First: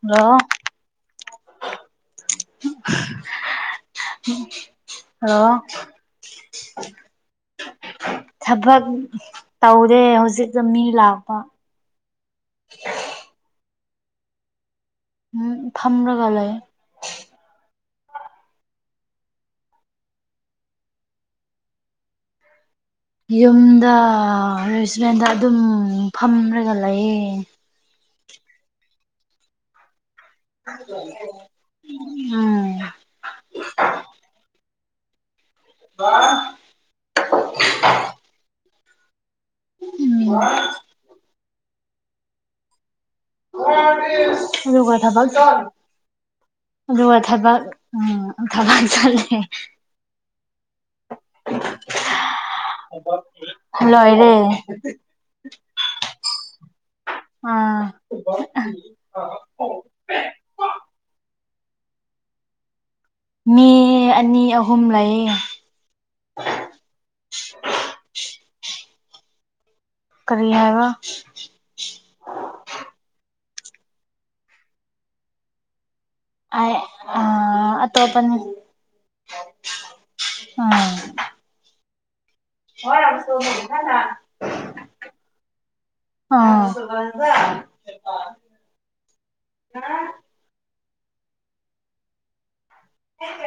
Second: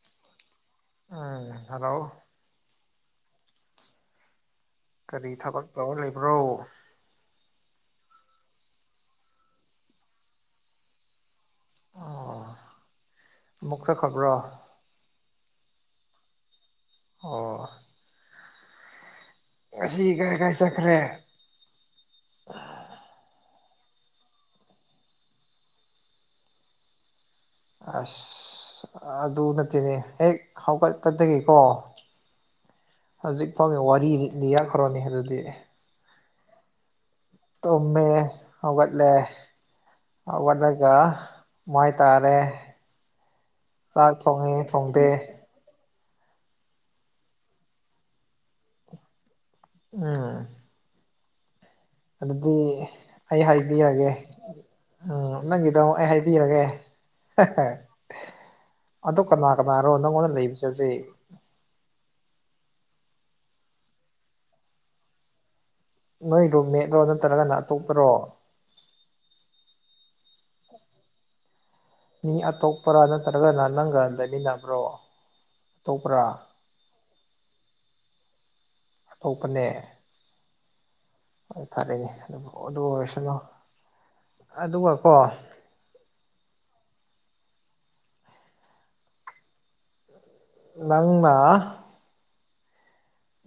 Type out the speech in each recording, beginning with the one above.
Hello um hello [unintelligible] ꯀꯔꯤ ꯊꯕꯛ ꯇꯧꯔ ꯂꯩꯕ꯭ꯔꯣ ꯊꯕꯛ ꯇꯧꯗꯦ ꯍꯧꯖꯤꯛꯇ ꯃꯤ ꯂꯥꯛꯄ ꯑꯣ ꯑꯃꯨꯛ ꯆꯠꯈꯔꯕꯔꯥ ꯎꯝ ꯐꯝꯔꯒ ꯂꯩ ꯑꯣ ꯉꯁꯤ ꯀꯥꯏ ꯀꯥꯏ ꯆꯠꯈ꯭ꯔꯦ ꯌꯨꯝꯗ ꯔꯦꯁꯇꯨꯔꯦꯟꯗ ꯑꯗꯨꯝ ꯐꯝꯔꯒ ꯂꯩꯌꯦ ꯑꯁ ꯑꯗꯨ ꯅꯠꯇꯦꯅꯦ ꯍꯦꯛ ꯍꯧꯒꯠꯄꯗꯒꯤꯀꯣ ꯎꯝ ꯍꯧꯖꯤꯛ ꯐꯥꯎꯒꯤ ꯋꯥꯔꯤ ꯂꯤꯔꯛꯈ꯭ꯔꯣꯅꯦ ꯑꯗꯨꯗꯤ [unintelligible] ꯇꯨꯝꯃꯦ ꯍꯧꯒꯠꯂꯦ ꯎꯝ ꯍꯧꯒꯠꯂꯒ ꯃꯥꯏ ꯇꯥꯔꯦ ꯆꯥꯛ ꯊꯣꯡꯉꯦ [inaudible] ꯑꯗꯨꯒ ꯊꯣꯡꯗꯦ ꯊꯕꯛ ꯑꯗꯨꯒ ꯊꯕꯛ ꯎꯝ ꯊꯕꯛ ꯆꯠꯂꯦ ꯎꯝ ꯑꯗꯨꯗꯤ ꯑꯩ ꯍꯥꯏꯕꯤꯔꯒꯦ ꯂꯣꯏꯔꯦ ꯎꯝ ꯅꯪꯒꯤꯗꯣ ꯑꯩ ꯍꯥꯏꯕꯤꯔꯒꯦ ꯑꯥ ꯑꯗꯣ ꯀꯅꯥ ꯀꯅꯥꯔꯣ ꯅꯪꯉꯣꯟꯗ ꯂꯩꯕꯁꯦ ꯍꯧꯖꯤꯛ ꯃꯤ ꯑꯅꯤ ꯑꯍꯨꯝ ꯂꯩꯌꯦ ꯅꯣꯏ ꯔꯨꯝꯃꯦꯠꯂꯣ ꯅꯠꯇ꯭ꯔꯒꯅ ꯑꯇꯣꯞꯄꯔꯣ ꯀꯔꯤ ꯍꯥꯏꯕ ꯃꯤ ꯑꯇꯣꯞꯄ꯭ꯔꯥ ꯅꯠꯇ꯭ꯔꯒꯅ ꯅꯪꯒ ꯂꯩꯃꯤꯟꯅꯕ꯭ꯔꯣ ꯑꯇꯣꯞꯄ꯭ꯔꯥ꯫ ꯑꯩ ꯑ ꯑꯇꯣꯞꯄꯅꯤ ꯑꯇꯣꯞꯄꯅꯦ ꯑ ꯍꯣꯏ ꯐꯔꯦꯅꯦ ꯑꯗꯨ ꯑꯗꯨ ꯑꯣꯏꯔꯁꯅꯨ ꯑꯗꯨꯒ ꯀꯣ ꯑꯥ [inaudible] ꯅꯪꯅꯥ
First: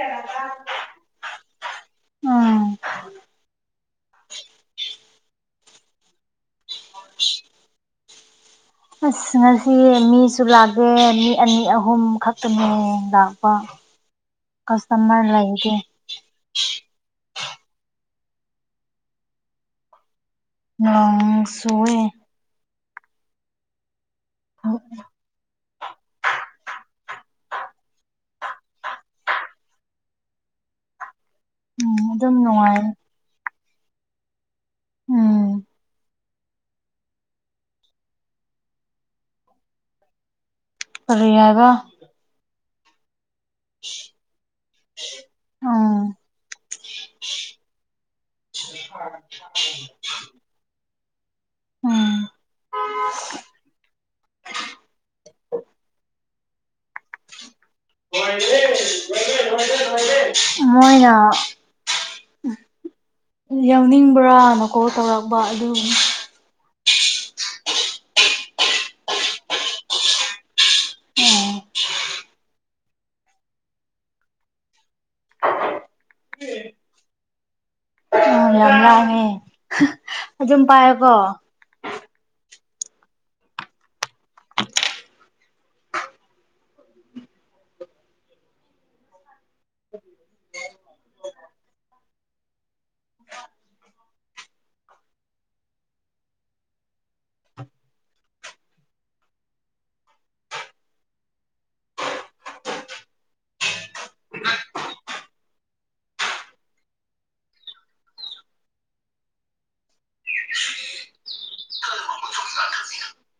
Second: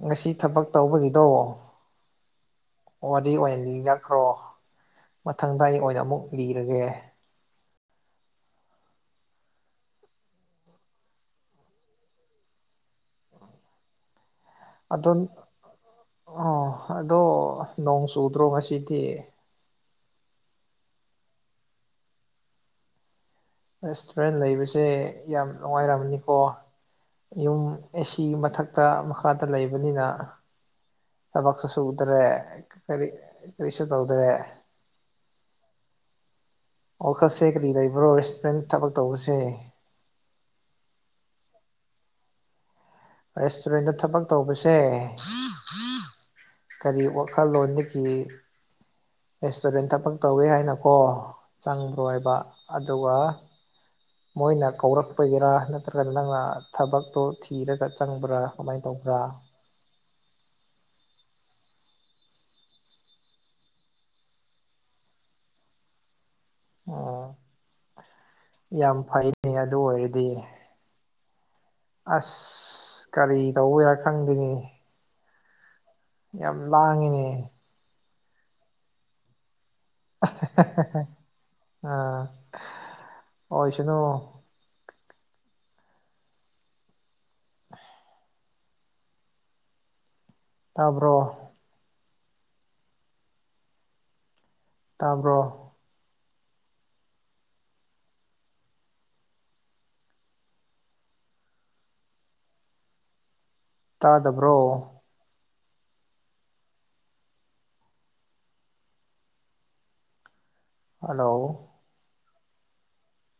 ꯉꯁꯤ ꯊꯕꯛ ꯇꯧꯕꯒꯤꯗꯣ ꯎꯝ ꯋꯥꯔꯤ ꯑꯣꯏꯅ ꯂꯤꯅꯈ꯭ꯔꯣ ꯃꯊꯪꯗ ꯑꯩ ꯑꯣꯏꯅ ꯑꯃꯨꯛ ꯂꯤꯔꯒꯦ꯫ ꯑꯁ ꯉꯁꯤ ꯃꯤꯁꯨ ꯂꯥꯛꯇꯦ ꯃꯤ ꯑꯅꯤ ꯑꯍꯨꯝ ꯈꯛꯇꯪꯅꯦ ꯂꯥꯛꯄ꯫ [unintelligible] ꯑꯗꯣꯟ ꯀꯁꯇꯃꯔ ꯂꯩꯇꯦ ꯑꯣ ꯑꯗꯣ ꯅꯣꯡ ꯆꯨꯗ꯭ꯔꯣ ꯉꯁꯤꯗꯤ꯫ ꯅꯣꯡ ꯆꯨꯋꯦ ꯔꯦꯁꯇꯨꯔꯦꯟ ꯂꯩꯕꯁꯦ ꯌꯥꯝ ꯅꯨꯡꯉꯥꯏꯔꯝꯅꯤꯀꯣ꯫ ꯌꯨꯝ ꯑꯦꯁꯤꯒꯤ ꯃꯊꯛꯇ ꯃꯈꯥꯗ ꯂꯩꯕꯅꯤꯅ ꯊꯕꯛꯁꯨ ꯎꯝ ꯁꯨꯗ꯭ꯔꯦ ꯑꯗꯨꯝ ꯅꯨꯡꯉꯥꯏ ꯀꯔꯤ ꯀꯔꯤꯁꯨ ꯇꯧꯗ꯭ꯔꯦ꯫ ꯎꯝ ꯋꯥꯈꯜꯁꯦ ꯀꯔꯤ ꯂꯩꯕ꯭ꯔꯣ ꯔꯦꯁꯇꯨꯔꯦꯟ ꯊꯕꯛ ꯇꯧꯕꯁꯦ꯫ ꯀꯔꯤ ꯍꯥꯏꯕ ꯔꯦꯁꯇꯨꯔꯦꯟꯗ ꯊꯕꯛ ꯇꯧꯕꯁꯦ ꯎꯝ ꯀꯔꯤ ꯋꯥꯈꯜꯂꯣꯟꯗꯒꯤ [unintelligible] ꯔꯦꯁꯇꯨꯔꯦꯟ ꯊꯕꯛ ꯇꯧꯋꯦ ꯍꯥꯏꯅꯀꯣ ꯆꯪꯕ꯭ꯔꯣ ꯎꯝ ꯍꯥꯏꯕ ꯑꯗꯨꯒ ꯃꯣꯏꯅ ꯀꯧꯔꯛꯄꯒꯤꯔꯥ ꯅꯠꯇ꯭ꯔꯒ ꯅꯪꯅ ꯊꯕꯛꯇꯣ ꯊꯤꯔꯒ ꯆꯪꯕ꯭ꯔꯥ ꯀꯃꯥꯏꯅ ꯇꯧꯕ꯭ꯔꯥ꯫ ꯂꯣꯏꯔꯦ ꯂꯣꯏꯔꯦ ꯃꯣꯏꯅ ꯌꯥꯎꯅꯤꯡꯕ꯭ꯔꯥꯅ ꯀꯣꯜ ꯇꯧꯔꯛꯄ ꯑꯗꯨꯒꯤꯅꯦ꯫ ꯑꯣ ꯌꯥꯝ ꯐꯩꯅꯦ ꯑꯗꯨ ꯑꯣꯏꯔꯗꯤ ꯎꯝ ꯑꯁ ꯀꯔꯤ ꯇꯧꯕꯌꯥ ꯈꯪꯗꯦꯅꯦ꯫ ꯌꯥꯝ ꯂꯥꯡꯉꯤꯅꯦ꯫ ꯎꯝ ꯌꯥꯝ ꯂꯥꯡꯉꯦ꯫ ꯑ ꯍ ꯑꯗꯨꯝ ꯍ ꯍ ꯄꯥꯏꯌꯣꯀꯣ ꯍ ꯑ ꯑꯣꯏꯁꯅꯨ ꯇꯥꯕ꯭ꯔꯣ ꯇꯥꯕ꯭ꯔꯣ ꯇꯥꯗꯕ꯭ꯔꯣ ꯍꯜꯂꯣ [inaudible]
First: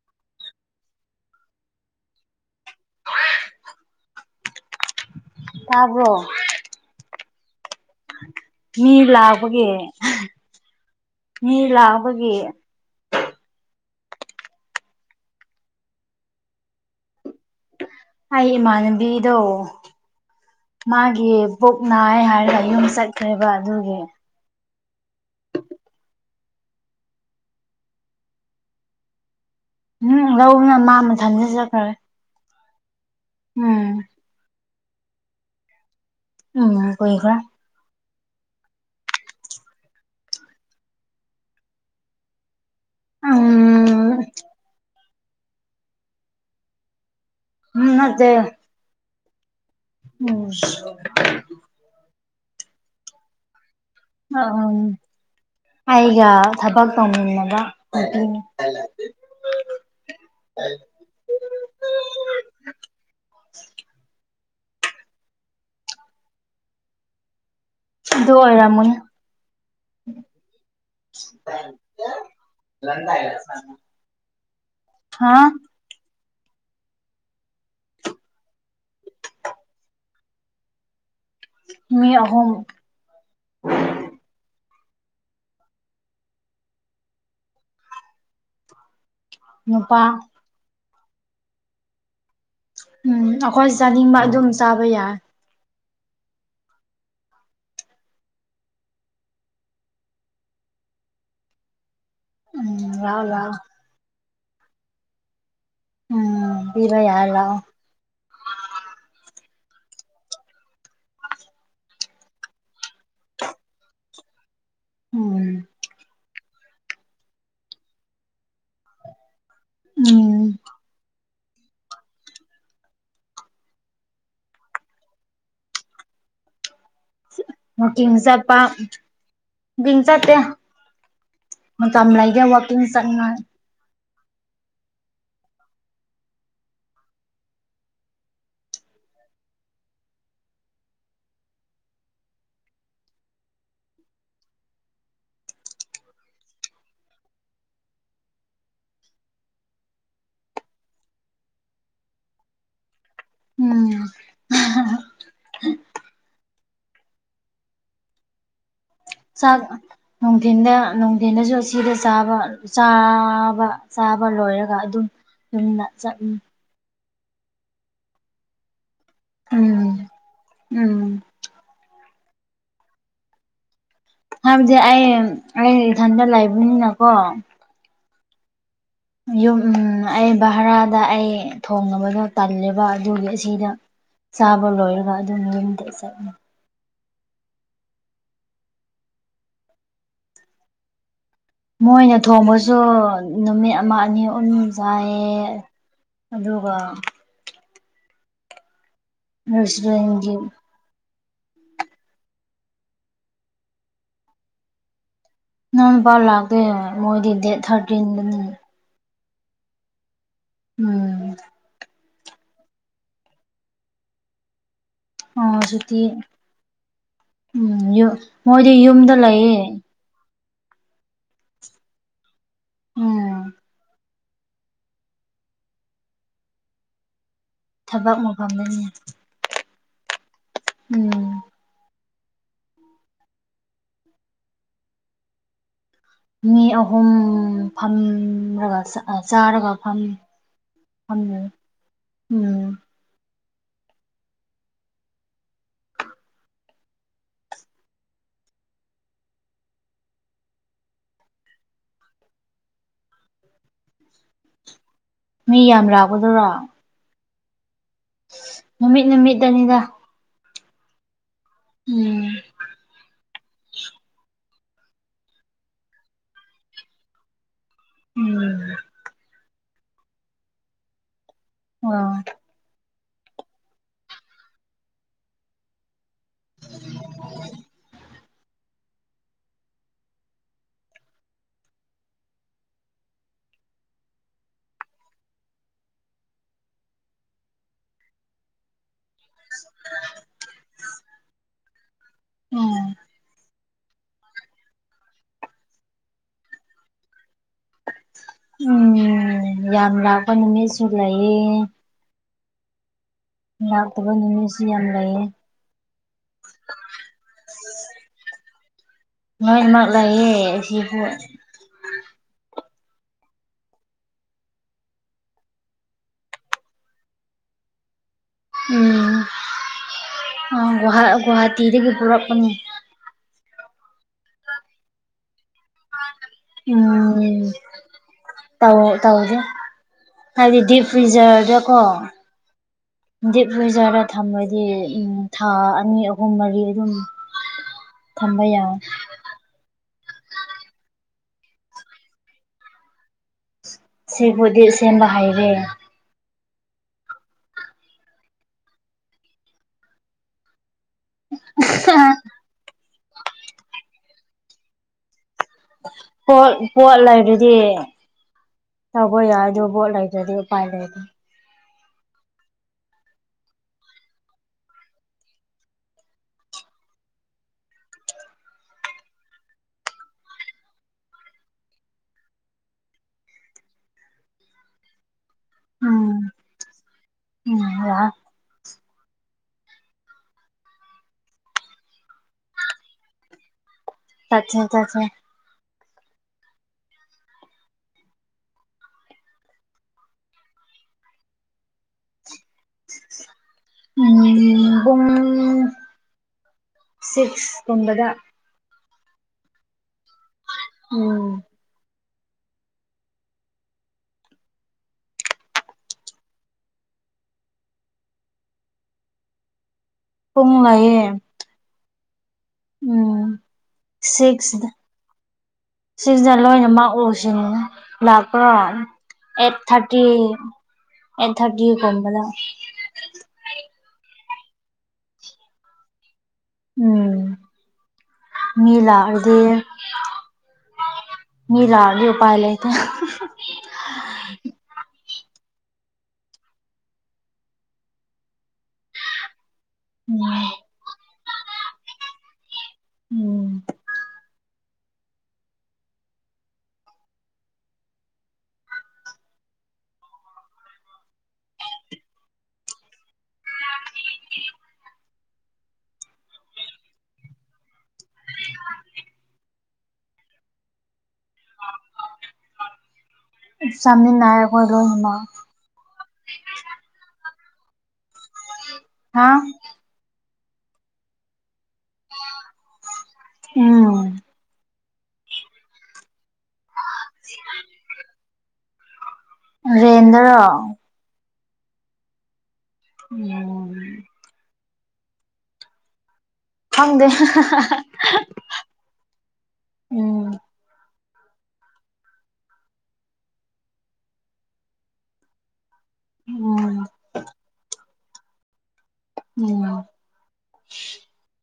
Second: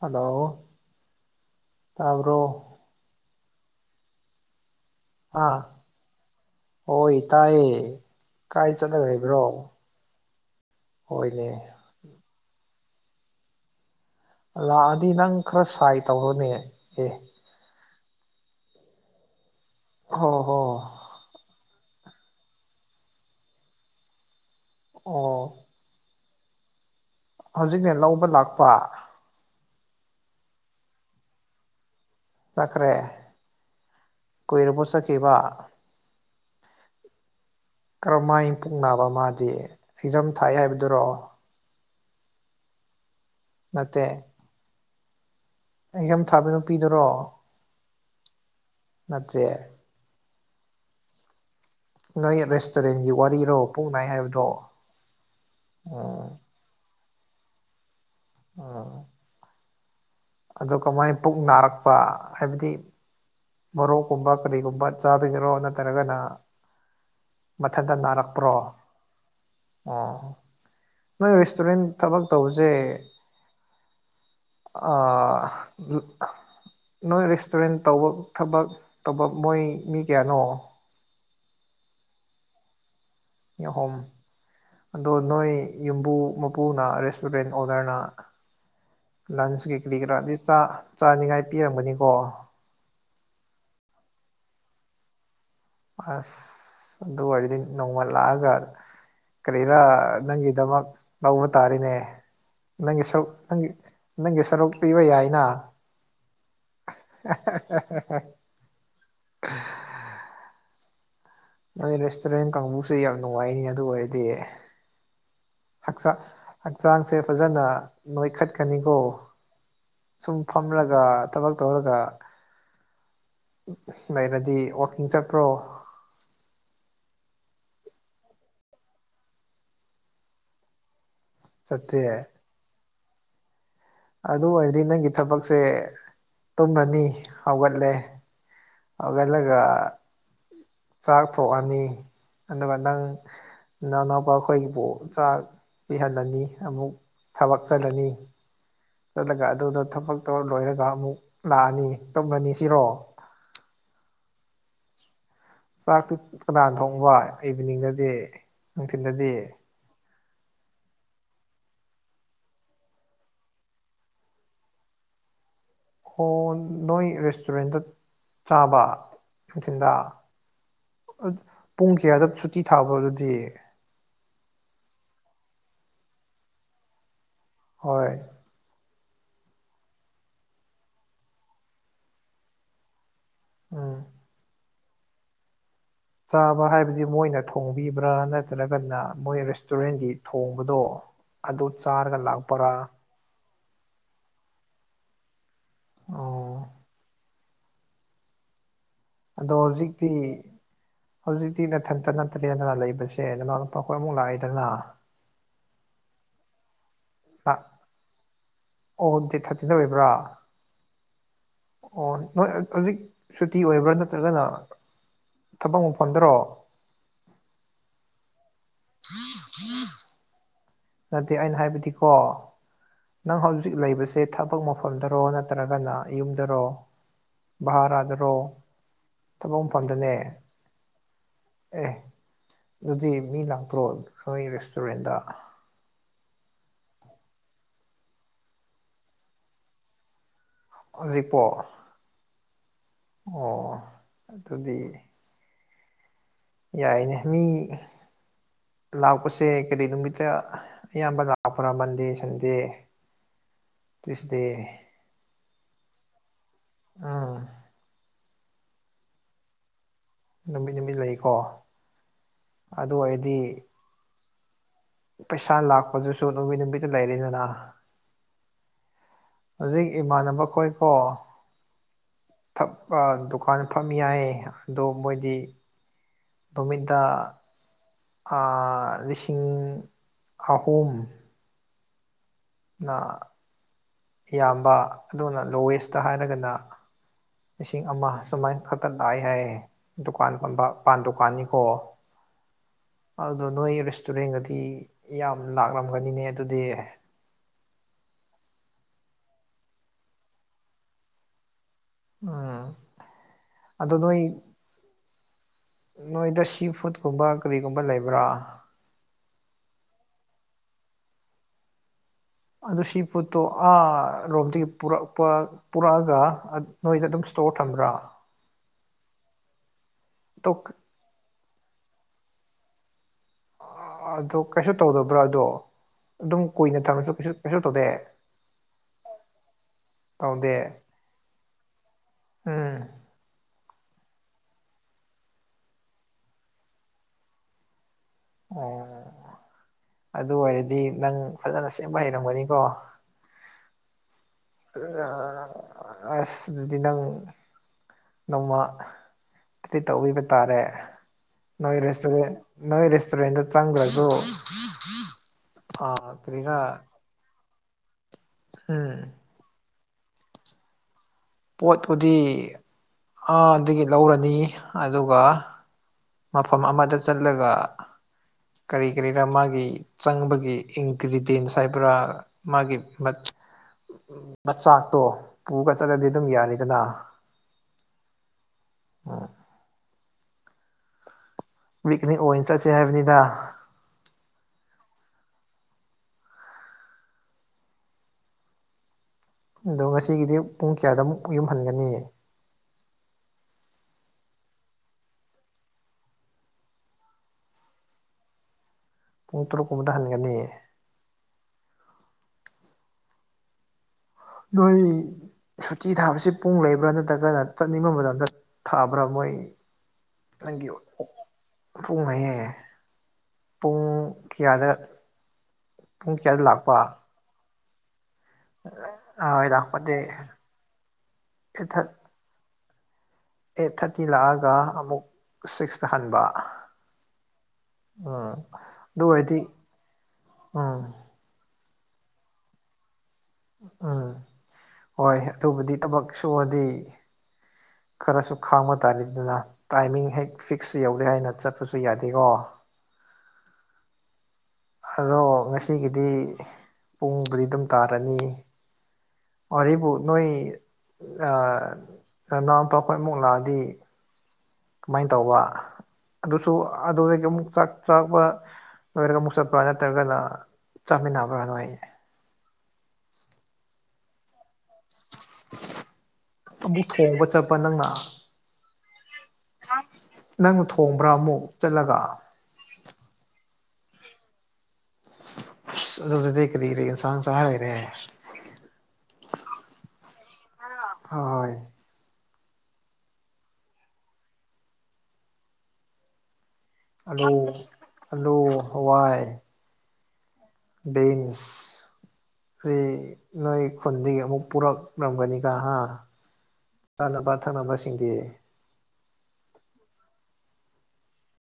ꯍꯜꯂꯣ ꯇꯥꯕ꯭ꯔꯣ ꯑꯥ ꯇꯥꯕ꯭ꯔꯣ ꯍꯣꯏ ꯇꯥꯌꯦ ꯃꯤ ꯂꯥꯛꯄꯒꯤ ꯍ ꯍꯣꯏꯅꯦ ꯃꯤ ꯂꯥꯛꯄꯒꯤ ꯂꯥꯛꯑꯗꯤ ꯅꯪ ꯈꯔ ꯁꯥꯏ ꯇꯧꯔꯣꯅꯦ ꯑꯦ ꯑꯩ ꯏꯃꯥꯅꯕꯤꯗꯣ ꯍꯣ ꯍꯣ ꯍꯣ ꯃꯥꯒꯤ ꯄꯨꯛ ꯅꯥꯏꯌꯦ ꯍꯥꯏꯔꯒ ꯌꯨꯝ ꯆꯠꯈ꯭ꯔꯦꯕ ꯑꯗꯨꯒꯤ ꯑꯣ ꯍꯧꯖꯤꯛꯅꯦ ꯂꯧꯕ ꯂꯥꯛꯄ ꯎꯝ ꯂꯧꯕꯅ ꯃꯥ ꯃꯊꯟꯗ ꯆꯠꯈ꯭ꯔꯃꯦ꯫ ꯆꯠꯈ꯭ꯔꯦ ꯎꯝ ꯀꯨꯏꯔꯕꯣ ꯆꯠꯈꯤꯕ ꯎꯝ ꯀꯒꯔ ꯀꯔꯝ ꯃꯥꯏꯄꯛ ꯅꯥꯕ ꯃꯥꯗꯤ ꯑꯦꯛꯖꯥꯝ ꯊꯥꯏ ꯍꯥꯏꯕꯗꯨꯔꯣ ꯅꯠꯇꯦ ꯎꯝ ꯑꯩ ꯌꯥꯝ ꯊꯥꯕ ꯅꯨꯄꯤꯗꯨꯔꯣ ꯎꯝ ꯅꯠꯇ ꯅꯠꯇꯦ ꯎ ꯅꯣꯏ ꯔꯦꯁꯇꯨꯔꯦꯟꯒꯤ ꯋꯥꯔꯤꯔꯣ ꯄꯛꯅꯥꯏ ꯍꯥꯏꯕꯗꯣ ꯎꯝ ꯎ ꯑꯩꯒ ꯊꯕꯛ ꯇꯧꯅꯤꯡꯂꯒ ꯑꯗꯨ ꯀꯃꯥꯏꯅ ꯄꯨꯛ ꯅꯥꯔꯛꯄ ꯍꯥꯏꯕꯗꯤ ꯃꯣꯔꯣꯛꯀꯨꯝꯕ ꯀꯔꯤꯒꯨꯝꯕ ꯆꯥꯕꯤꯈꯔꯣ ꯅꯠꯇ꯭ꯔꯒꯅ ꯃꯊꯟꯇ ꯑꯗꯨ ꯅꯥꯔꯛꯄ꯭ꯔꯣ ꯑꯣꯏꯔꯝꯃꯅꯤ ꯑꯣ ꯅꯣꯏ ꯔꯦꯁꯇꯨꯔꯦꯟ ꯊꯕꯛ ꯇꯧꯕꯁꯦ [inaudible] ꯍꯥ ꯑꯥ ꯅꯣꯏ ꯔꯦꯁꯇꯨꯔꯦꯟ ꯇꯧꯕ ꯊꯕꯛ ꯇꯧꯕ ꯃꯣꯏ ꯃꯤ ꯀꯌꯥꯅꯣ ꯃꯤ ꯑꯍꯨꯝ ꯑꯍꯨꯝ ꯑꯗꯣ ꯅꯣꯏ ꯌꯨꯝꯕꯨ ꯃꯄꯨꯅ ꯔꯦꯁꯇꯨꯔꯦꯟ ꯑꯣꯗꯔꯅ ꯂꯟꯁ ꯀꯩ ꯀꯔꯤ ꯅꯨꯄꯥ ꯀꯔꯥꯗꯤꯥ ꯆꯥꯅꯤꯉꯥꯏ ꯄꯤꯔꯝꯒꯅꯤꯀꯣ ꯎꯝ ꯑꯩꯈꯣꯏ ꯆꯥꯅꯤꯡꯕ ꯑꯗꯨꯝ ꯆꯥꯕ ꯌꯥꯏ ꯑꯁ ꯑꯗꯨ ꯑꯣꯏꯔꯗꯤ ꯅꯣꯡꯃ ꯂꯥꯛꯑꯒ ꯀꯔꯤꯔꯥ ꯅꯪꯒꯤꯗꯃꯛ ꯂꯧꯕ ꯇꯥꯔꯤꯅꯦ ꯎꯝ ꯅꯪꯒꯤ ꯁꯨ ꯂꯥꯛꯑꯣ ꯂꯥꯛꯑꯣ ꯅꯪꯒꯤ ꯅꯪꯒꯤ ꯁꯔꯨꯛ ꯄꯤꯕ ꯌꯥꯏꯅ [inaudible] ꯎꯝ ꯄꯤꯕ ꯌꯥꯏ ꯂꯥꯛꯑꯣ ꯅꯣꯏ ꯔꯦꯁꯇꯨꯔꯦꯟ ꯀꯥꯡꯕꯨꯁꯨꯦ ꯌꯥꯝ ꯅꯨꯡꯉꯥꯏꯅꯤ ꯑꯗꯨ ꯑꯣꯏꯔꯗꯤ ꯎꯝ ꯍꯛꯆꯥꯡ ꯍꯛꯆꯥꯡꯁꯦ ꯐꯖꯅ ꯅꯣꯏꯈꯠꯀꯅꯤꯀꯣ ꯎꯝ ꯁꯨꯝ ꯐꯝꯂꯒ ꯊꯕꯛ ꯇꯧꯔꯒ ꯂꯩꯩꯅꯗꯤ ꯋꯥꯛꯀꯤꯡ ꯆꯠꯄ꯭ꯔꯣ ꯀꯝꯆꯥ ꯄ ꯡꯆꯥ ꯇ ꯃ ꯀ ꯆꯠꯇꯦ ꯑꯃꯂ ꯏꯒ ꯋꯥꯀꯤꯡ ꯆꯅ ꯑꯗꯨ ꯑꯣꯏꯔꯗꯤ ꯅꯪꯒꯤ ꯊꯕꯛꯁꯦ ꯇꯨꯝꯔꯅꯤ ꯍꯧꯒꯠꯂꯦ ꯑꯒꯂꯒ ꯆꯥꯛ ꯊꯣꯛꯑꯃꯤ ꯑꯗꯨꯒ ꯅꯪ ꯅꯅꯧ ꯑꯧꯕ ꯑꯩꯈꯣꯏꯒꯤꯕꯨ ꯆꯥꯛ ꯄꯤꯍꯜꯂꯅꯤ ꯑꯃꯨꯛ ꯊꯕꯛꯆꯒꯅꯤ ꯆꯠꯂꯒ ꯑꯗꯨꯗꯣ ꯊꯕꯛꯇꯧ ꯂꯣꯏꯔꯒ ꯑꯃꯨꯛ ꯂꯥꯛꯑꯅꯤ ꯇꯧꯅꯅꯤ ꯁꯤꯔꯣ ꯎꯝ ꯆꯥꯛꯇꯤ ꯀꯅꯥꯅ ꯊꯣꯡꯕ ꯏꯚꯤꯅꯤꯡꯗꯗꯤ ꯎ ꯇꯤꯟꯗꯤ ꯆꯥꯛ ꯅꯨꯡꯊꯤꯟꯗ ꯅꯨꯡꯊꯤꯟꯗꯁꯨ ꯑꯁꯤꯗ ꯆꯥꯕ ꯆꯥꯕ ꯆꯥꯕ ꯂꯣꯏꯔꯒ ꯑꯗꯨꯝ ꯌꯅ ꯑꯣ ꯅꯣꯏ ꯔꯦꯁꯇꯨꯔꯦꯟꯗ ꯆꯥꯕ ꯅꯨꯡꯊꯤꯤꯟꯗ ꯎꯝ ꯎꯝ ꯄꯨꯡ ꯀꯌꯥꯗ ꯁꯨꯇꯤ ꯊꯥꯕ꯭ꯔꯣ ꯑꯗꯨꯗꯤ ꯍꯥꯏꯕꯗꯤ ꯑꯩ ꯑꯩ ꯏꯊꯟꯗ ꯂꯩꯕꯅꯤꯅꯀꯣ ꯍꯣꯏ ꯌꯨꯝ ꯑꯩ ꯚꯔꯥꯗ ꯑꯩ ꯊꯣꯡꯅꯕꯗꯣ ꯇꯜꯂꯦꯕ ꯑꯗꯨꯒꯤ ꯁꯤꯗ ꯎꯝ ꯆꯥꯕ ꯂꯣꯏꯔꯒ ꯑꯗꯨꯝ ꯌꯨꯝꯗ ꯆꯠꯂ ꯆꯥꯕ ꯍꯥꯏꯕꯗꯤ ꯃꯣꯏꯅ ꯊꯣꯡꯕꯤꯕ꯭ꯔꯥ ꯅꯠꯇ꯭ꯔꯒꯅ ꯃꯣꯏ ꯔꯦꯁꯇꯨꯔꯦꯟꯒꯤ ꯊꯣꯡꯕꯗꯣ ꯑꯗꯨ ꯃꯣꯏꯅ ꯆꯥꯔꯒ ꯂꯥꯛꯄꯔꯥ ꯊꯣꯡꯕꯁꯨ ꯅꯨꯃꯤꯠ ꯑꯃ ꯑꯅꯤ ꯑꯍꯨꯝ ꯆꯥꯏꯌꯦ ꯑꯣ ꯑꯗꯨꯒ ꯑꯗꯣ ꯍꯧꯖꯤꯛꯇꯤ ꯔꯦꯁꯇꯨꯔꯦꯟꯒꯤ ꯍꯧꯖꯤꯛꯇꯤ ꯅꯊꯟꯇ ꯅꯠꯇ꯭ꯔꯦꯗꯅ ꯂꯩꯕꯁꯦ ꯅꯅꯥꯎ ꯅꯨꯄꯥꯈꯣꯏ ꯑꯃꯨꯛ ꯂꯥꯛꯏꯦꯗꯅ ꯅꯎ ꯅꯨꯨꯄꯥ ꯂꯥꯛꯇꯣꯏ ꯃꯣꯏꯗꯤ ꯗꯦꯠ ꯊꯥꯔꯇꯤꯟꯗꯨꯅꯤ ꯑꯣ ꯗꯦꯠ ꯊꯥꯔꯇꯤꯟꯗ ꯑꯣꯏꯕ꯭ꯔꯥ ꯎꯝ ꯑꯣ ꯅꯣꯏ ꯍꯧꯖꯤꯛ ꯁꯨꯇꯤ ꯑꯣꯏꯕ꯭ꯔꯥ ꯅꯠꯇ꯭ꯔꯒꯅ ꯑꯣ ꯊꯕꯛ ꯁꯨꯇꯤ ꯃꯐꯝꯗꯔꯣ ꯎꯝ ꯃꯣꯏꯗꯤ ꯌꯨꯝꯗ ꯂꯩꯌꯦ ꯅꯠꯇꯦ ꯑꯩꯅ ꯍꯥꯏꯕꯗꯤꯀꯣ ꯎꯝ ꯅꯪ ꯍꯧꯖꯤꯛ ꯂꯩꯕꯁꯤ ꯁꯦ ꯊꯕꯛ ꯃꯐꯝꯗꯔꯣ ꯅꯠꯇ꯭ꯔꯒꯅ ꯌꯨꯝꯗꯔꯣ ꯊꯕꯛ ꯚꯥꯔꯥꯗꯔꯣ ꯃꯐꯝꯗꯅꯤ ꯊꯕꯛ ꯑꯃꯐꯝꯗꯅꯦ ꯎꯝ ꯑꯦ ꯑꯗꯨꯗꯤ ꯃꯤ ꯂꯥꯡꯄ꯭ꯔꯣ ꯅꯣꯏ ꯔꯦꯁꯇꯨꯔꯦꯟꯗ ꯃꯤ ꯑꯍꯨꯝ ꯐꯝꯒ ꯆꯥꯒ ꯐꯝ ꯍ ꯍꯧꯖꯤꯛꯄꯣ ꯎꯝ ꯑꯣ ꯑꯗꯨꯗꯤ ꯌꯥꯏꯅꯦ ꯃꯤ ꯂꯥꯛꯄꯁꯦ ꯀꯔꯤ ꯅꯨꯃꯤꯠꯇ ꯑꯌꯥꯝꯕ ꯂꯥꯛꯄ꯭ꯔꯥ ꯃꯟꯗꯦ ꯁꯟꯗꯦ ꯇ꯭ꯨꯋꯁꯗꯦ ꯃꯤ ꯌꯥꯝ ꯂꯥꯛꯀꯗꯣꯏꯔꯥ ꯑꯥ ꯅꯨꯃꯤꯠ ꯅꯨꯃꯤꯠꯗꯅꯤꯗ ꯅꯨꯃꯤꯠ ꯅꯨꯃꯤꯠ ꯂꯩꯀꯣ ꯎꯝ ꯑꯗꯨ ꯑꯣꯏꯔꯗꯤ ꯄꯩꯁꯥ ꯂꯥꯛꯄꯗꯨꯁꯨ ꯅꯨꯄꯤꯠ ꯅꯨꯃꯤꯠꯇ ꯂꯩꯔꯤꯗꯅ ꯎꯝ ꯍꯧꯖꯤꯛ ꯏꯃꯥꯟꯅꯕ ꯈꯣꯏꯀꯣ ꯑꯣ ꯊꯛ ꯗꯨꯀꯥꯟ ꯐꯝ ꯌꯥꯏꯌꯦ ꯑꯗꯣ ꯃꯣꯏꯗꯤ ꯅꯨꯃꯤꯠꯇ ꯂꯤꯁꯤꯡ ꯑꯍꯨꯝ ꯅ ꯌꯥꯝꯕ ꯑꯗꯨꯅ ꯂꯣꯋꯦꯁꯇ ꯍꯥꯏꯔꯒꯅ ꯂꯤꯁꯤꯡ ꯑꯃ ꯁꯨꯃꯥꯏꯅ ꯈꯛꯇ ꯂꯥꯛꯑ ꯍꯥꯏꯌꯦ ꯗꯨꯀꯥꯟ ꯄꯥꯟ ꯗꯨꯀꯥꯟꯅꯤꯀꯣ ꯎꯝ ꯑꯗꯨ ꯅꯣꯏ ꯔꯦꯁꯇꯨꯔꯦꯟꯒꯗꯤ ꯌꯥꯝ ꯂꯥꯛꯂꯝꯒꯅꯤꯅꯦ ꯑꯗꯨꯗꯤ ꯎꯝ ꯌꯥꯝ ꯂꯥꯛꯄ ꯅꯨꯃꯤꯠꯁꯨ ꯂꯩꯌꯦ ꯎꯝ ꯑꯗꯣ ꯂꯥꯛꯇꯕ ꯅꯣꯏ ꯅꯨꯃꯤꯠꯁꯤ ꯌꯥꯝ ꯂꯩꯌꯦ ꯅꯣꯏꯗ ꯁꯤ ꯐꯨꯗꯀꯨꯝꯕ ꯀꯔꯤꯒꯨꯝꯕ ꯂꯩꯕ꯭ꯔꯥ ꯃꯥꯏ ꯃꯥ ꯂꯩꯌꯦ ꯑꯁꯤ ꯍꯣꯏ ꯑꯗꯨ ꯁꯤ ꯄꯣꯠꯇꯣ ꯑꯥ ꯔꯣꯝꯗꯒꯤ ꯄꯨꯔꯛꯄ ꯄꯨꯔꯛꯑꯒ ꯅꯣꯏꯗ ꯑꯗꯨꯝ ꯏꯁꯇꯣꯔ ꯊꯝꯕ꯭ꯔꯥ ꯑꯗꯣ ꯎꯝꯒꯨꯍ ꯒꯨꯍꯥꯇꯤꯗꯒꯤ ꯄꯨꯔꯛꯄꯅꯤ ꯑꯗꯣ ꯀꯩꯁꯨ ꯇꯧꯗꯕ꯭ꯔꯥ ꯑꯗꯣ ꯑꯗꯨꯝ ꯀꯨꯏꯅ ꯊꯝꯃꯁꯨ ꯀꯩꯁꯨ ꯎꯝ ꯀꯩꯁꯨ ꯇꯧꯗꯦ ꯇ ꯇꯥꯎꯖ ꯇꯧꯗꯦ ꯍꯥꯏꯕꯗꯤ ꯗꯤꯞ ꯐ꯭ꯔꯤꯖꯔꯗ ꯀꯣ ꯎꯝ ꯗꯤꯞ ꯋꯤꯖꯔ ꯊꯝꯃꯗꯤ ꯎꯝ ꯊꯥ ꯑꯅꯤ ꯑꯍꯨꯝ ꯃꯔꯤ ꯑꯗꯨꯝ [inaudible] ꯊꯝꯕ ꯌꯥ ꯑꯣ ꯑꯗꯨ ꯑꯣꯏꯔꯗꯤ ꯅꯪ ꯐꯖꯅ ꯁꯦꯝꯕ ꯍꯩꯔꯝꯒꯅꯤꯀꯣ ꯁꯤꯕꯨꯗꯤ ꯁꯦꯝꯕ ꯍꯩꯔꯦ ꯑꯁ ꯑꯗꯨꯗꯤ ꯅꯪ ꯅꯣꯡꯃ ꯇ꯭ꯔꯤꯠ ꯇꯧꯕꯤꯕ ꯇꯥꯔꯦ ꯅꯣꯏ ꯔꯦꯁꯇꯨꯔꯦꯟ ꯅꯣꯏ ꯔꯦꯁꯇꯨꯔꯦꯟꯗ ꯆꯪꯗ꯭ꯔꯁꯨ ꯄꯣꯠ ꯀꯔꯤꯔꯥ ꯄꯣꯠ ꯂꯩꯔꯗꯤ ꯎꯝ ꯇꯧꯕ ꯌꯥꯏ ꯑꯗꯨ ꯄꯣꯠ ꯂꯩꯇ꯭ꯔꯗꯤ ꯎꯄꯥꯏ ꯂꯩꯗꯦ ꯄꯣꯠꯄꯨꯗꯤ ꯑꯥꯗꯒꯤ ꯂꯧꯔꯅꯤ ꯑꯗꯨꯒ ꯃꯐꯝ ꯑꯃꯗ ꯆꯠꯂꯒ ꯀꯔꯤ ꯀꯔꯤꯔꯥ ꯃꯥꯒꯤ ꯆꯪꯕꯒꯤ ꯏꯟꯒ꯭ꯔꯤꯗꯦꯟꯁ ꯍꯥꯏꯕ꯭ꯔꯥ ꯃꯥꯒꯤ ꯃꯆꯥꯛꯇꯣ ꯄꯨꯒ ꯆꯠꯂꯗꯤ ꯑꯗꯨꯝ ꯎꯝ ꯌꯥꯅꯤꯗꯅ ꯎꯝ ꯌꯥꯏ ꯎꯝ ꯋꯤꯛꯅꯤ ꯑꯣꯏꯅ ꯆꯠꯁꯦ ꯍꯥꯏꯕꯅꯤꯗ ꯆꯠꯁꯦ ꯆꯁꯦ ꯑꯗꯣ ꯉꯁꯤꯒꯤꯗꯤ ꯄꯨꯡ ꯀꯌꯥꯗ ꯑꯃꯨꯛ ꯌꯨꯝ ꯍꯟꯒꯅꯤ ꯎꯝ ꯄꯨꯡ ꯁꯤꯛꯁ ꯀꯨꯝꯕꯗ ꯄꯨꯡ ꯇꯔꯨꯛꯀꯨꯝꯕꯗ ꯍꯟꯒꯅꯤ ꯎꯝ ꯅꯣꯏ ꯁꯨꯇꯤ ꯊꯥꯕꯁꯤ ꯄꯨꯡ ꯂꯩꯕ꯭ꯔꯥ ꯅꯠꯇ꯭ꯔꯒꯅ ꯆꯠꯅꯤꯡꯕ ꯃꯇꯝꯗ ꯊꯥꯕ꯭ꯔꯥ ꯃꯣꯏ ꯄꯨꯡ ꯅꯪꯒꯤ ꯂꯩꯌꯦ ꯄꯨꯡ ꯑꯍꯦ ꯎꯝ ꯁꯤꯛꯁꯗ ꯄꯨꯡ ꯁꯤꯛꯁꯗ ꯀꯌꯥꯗ ꯂꯥꯛꯄ ꯂꯣꯏꯅꯃꯛ ꯎ [unintelligible] ꯂꯥꯛꯄ꯭ꯔꯣ ꯍꯣꯏ ꯑꯩꯠ ꯂꯥꯛꯄꯗꯤ ꯊꯥꯔꯇꯤ ꯑꯩꯠ ꯊꯥꯔꯇꯤꯒꯨꯝꯕꯗ ꯑꯩꯠ ꯊꯥꯔꯇꯤ ꯂꯥꯛꯑꯒ ꯑꯃꯨꯛ ꯁꯤꯛꯁꯇ ꯍꯟꯕ ꯎꯝ ꯎꯝ ꯃꯤ ꯑꯗꯨ ꯂꯥꯛꯑꯗꯤ ꯑꯣꯏꯗꯤ ꯎꯝ ꯃꯤ ꯂꯥꯛꯑꯗꯤ ꯎꯄꯥꯏ ꯂꯩꯇꯦ ꯎꯝ ꯍꯣꯏ ꯑꯗꯨꯕꯨꯗꯤ ꯊꯕꯛ ꯁꯨꯕꯗꯤ ꯈꯔꯁꯨ ꯈꯥꯡꯕ ꯇꯥꯔꯦꯗꯅ ꯇꯥꯏꯃꯤꯡ ꯍꯦꯛ ꯎꯝ ꯐꯤꯛꯁ ꯌꯧꯔꯦ ꯍꯥꯏꯅ ꯆꯠꯄꯁꯨ ꯌꯥꯗꯦꯀꯣ ꯎꯝ ꯑꯗꯣ ꯉꯁꯤꯒꯤꯗꯤ ꯄꯨꯡꯕꯨꯗꯤ ꯑꯗꯨꯝ ꯇꯥꯔꯅꯤ ꯋꯥꯔꯤꯕꯨ ꯅꯣꯏ ꯑ ꯅꯅꯥꯎꯄꯥ ꯈꯣꯏꯃꯨꯛ ꯂꯥꯛꯑꯗꯤ ꯀꯃꯥꯏꯅ ꯇꯧꯕ ꯑꯗꯨꯁꯨ ꯑꯗꯨꯗꯒꯤ ꯑꯃꯨꯛ ꯆꯥꯛ ꯆꯥꯕ ꯂꯣꯏꯔꯒ ꯑꯃꯨꯛ ꯆꯠꯄ꯭ꯔꯥ ꯅꯠꯇ꯭ꯔꯒꯅ ꯆꯥꯃꯤꯟꯅꯕ꯭ꯔꯥ ꯅꯣꯏ ꯆꯥꯃꯤꯟꯅꯌꯦ ꯈꯣꯏ ꯂꯣꯏꯅꯃꯛ ꯑꯃꯨꯛ ꯊꯣꯡꯕ ꯆꯠꯄ ꯅꯪꯅ ꯍꯥꯥ ꯅꯪꯅ ꯊꯣꯡꯕ꯭ꯔꯥ ꯑꯃꯨꯛ ꯆꯠꯂꯒ ꯎꯝ ꯑꯗꯨꯗꯗꯤ ꯀꯔꯤꯀꯔꯤ ꯏꯟꯁꯥꯟ ꯆꯥꯍꯩꯔꯦ ꯔꯦꯟꯗꯔꯣ ꯍꯣꯏ ꯎꯝ ꯈꯪꯗꯦ ꯑꯂꯨ ꯑꯂꯨ [unintelligible] ꯍꯋꯥꯏ ꯎꯝ ꯕꯤꯟꯁ ꯁꯤ ꯅꯣꯏ ꯈꯨꯟꯗꯒꯤ ꯑꯃꯨꯛ ꯄꯨꯔꯛꯂꯝꯒꯅꯤꯒ ꯍꯥ ꯎꯝ ꯆꯥꯅꯕ ꯊꯛꯅꯕꯁꯤꯡꯗꯤ ꯎꯝ